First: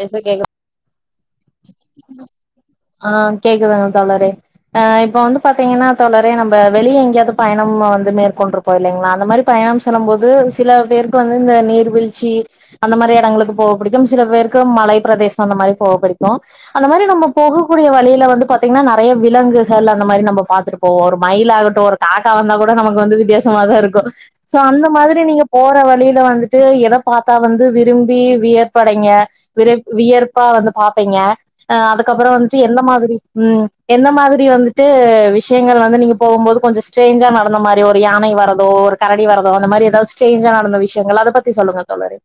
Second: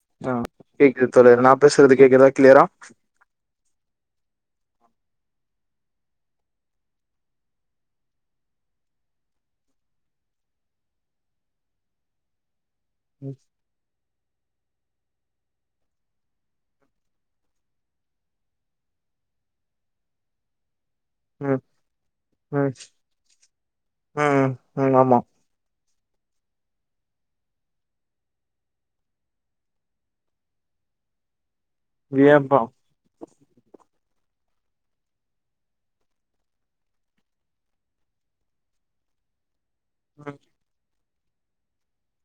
பேச ஆ கேக்கு கேக்குது தோழர் நா பேசுறது கேக்குதா க்ளியரா ஆ கேக்குதுங்க தோழரே ஆ இப்ப வந்து பாத்திங்கன்னா தோழரே நம்ப வெளியே எங்கயாது பயணம் வந்து மேற்கொண்ட்ரு ப்போ இல்லைங்ளா அந்த மாரி பயணம் சொல்லும் போது சில பேருக்கு வந்து இந்த நீர்வீழ்ச்சி அந்த மாரி ம் எடங்களுக்கு போக பிடிக்கும் சில பேருக்கு மலை பிரதேச அந்த மாரி போக பிடிக்கு அந்த மாரி நம்ம போகக்கூடிய வழியில வந்து பாத்திங்னா நெறைய விலங்குகள் அந்த மாரி நம்ம பாத்துட்டு போவோ ஒரு மயில் ம் ஆகட்டு ஒரு காக்கா வந்தா ம் கூட நமக்கு வந்து வித்தியாசமாதா இருக்கு ம் சோ அந்த ம் ஆமா மாதிரி நீங்க போற வழியில வந்துட்டு எத பாத்தா வந்து விரும்பி வியப்படைங்க விர வியர்ப்பா வந்து பாப்பிங்க அதுக்கப்பற வந்துட்டு வியப்பா எந்த மாதிரி ம் எந்த மாதிரி வந்துட்டு விஷயங்கள் வந்து நீங்க போகும் போது கொஞ்ச ஸ்ட்ரேஞ்சா நடந்த மாரி ஒரு யானை வர்ற தோ ஒரு கரடி வரதோ அந்த மாரி எதாவது ம் ஸ்ட்ரேஞ்சா நடந்த விஷயங்கள் அத பத்தி சொல்லுங்க தோழரே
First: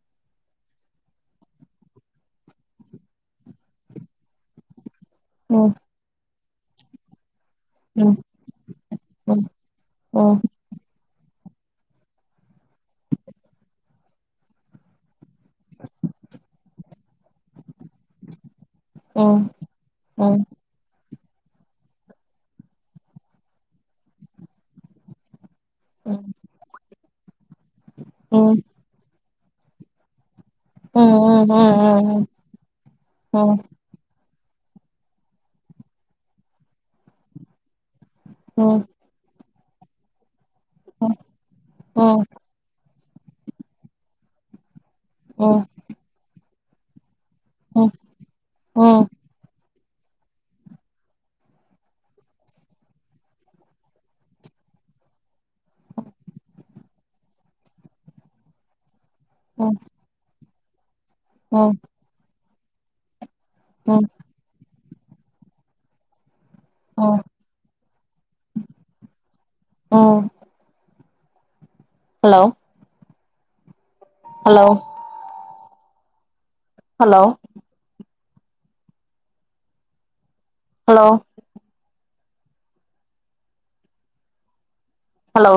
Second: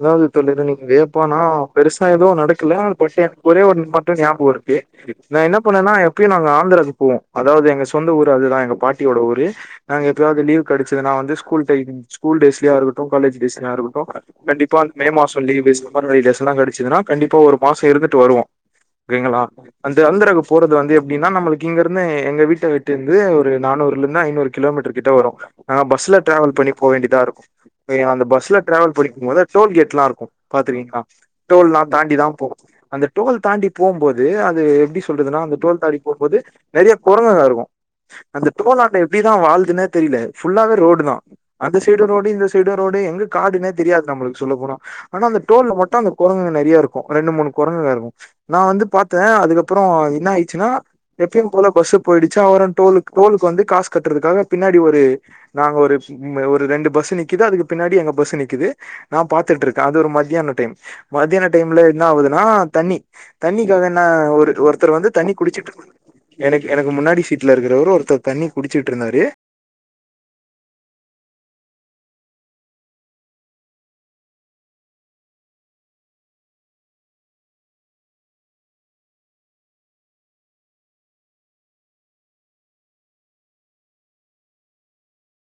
அதாவது தோழி இத நீங்க வியப்பானா பெருசா எதுவு நடக்கல ஆனா பட் எனக்கு ஒரே ஒன்னு மட்டு ஞாபக இருக்கு நா என்ன ம் பண்ணனா எப்பயு நாங்க ஆந்திராவுக்கு போவோ அதாவது எங் க ம் சொந்த ஊரு அதுதா எங்க பாட்டியோட ம் ஊரு நாங்க ம் எப்பயாது லீவ் கெடைச்சிதுனா வந்து ஸ்கூல் டைம் ஸ்கூல் டேஸ்லயா இருக்கட்டு காலேஜ் டேஸ்லயா இருக்கட்டு கண்டிப்பா மே மாச லீவு சம்மர் டேஸ்லா கெடைச்சிதுன்னா கண்டிப்பா ஒரு மாச இருந்துட்டு வருவோ செரிங்களா ம் அந்த அந்திராக்கு ம் போறது வந்து எ எப்படின்னா நம்மளுக் இங்க இருந்து எங்க வீட்ட விட்டுருந்து ஒரு நானூறுல இருந்து ஐநூறு கிலோமீட்டர் கிட்ட வரு ஆ பஸ்ல டிராவல் பண்ணி போ வேண்டிதா இருக்கு அந்த பஸ்ல ம் டிராவல் பிடிக்கும் போது டோல் கேட்லா இருக்கு ம் பாத்துருக்கிங்களா ம் ம் டோல்லா தாண்டிதா ம் போனு அந்த டோல் தாண்டி போம்போது அது எப்டி சொல்றதுன்னா அந்த டோல் தாண்டி போம்போது நெறைய குரங்குங்க இருக்கு அந்த ம் டோலான்ட எப்டிதா வாழுதுன்னே தெரில ஃபுல்லாவே ரோடுதா அந்த ம் சைடு ம் ரோடு இந்த சைடு ரோடு எங்கு காடுனே தெரியாது நம்மளுக்கு சொல்ல போனா ஆனா அந்த ம் டோல்ல மட்டு அந்த கொரங்குங்க நெறையா இருக்கு ரெண்டு மூணு ம் ம் கொரங்குங்க இருக்கு நா வந்து ம் பாத்த அதுக்கப்பற என்ன ஆயிருச்சுனா எப்பயும் போல பஸ்ஸு போயிடுச்சா அவரு டோல் டோலுக்கு வந்து காசு கட்டுறதுக்காக பின்னாடி ஒரு நாங்க ஒரு ஒரு ரெண்டு பஸ்ஸு நிக்குது அதுக்கு பின்னாடி எங்க பஸ்ஸு நிக்குது நா பாத்துட்டுருக்க அது ஒரு மத்தியான டைம் மத்தியான ம் டைம்ல என்ன ஆகுதுன்னா தண்ணி ம் தண்ணிக்காகன்ன ம் ஒரு ஒருத்தர் வந்து தண்ணி குடிச்சுட்டு இருந்தாரு எனக்கு எனக்கு முன்னாடி சீட்ல இருக்கிறவரு ஒருத்தர் தண்ணி குடிச்சுட்டு இருந்தாரு ஓ hello hello hello hello hello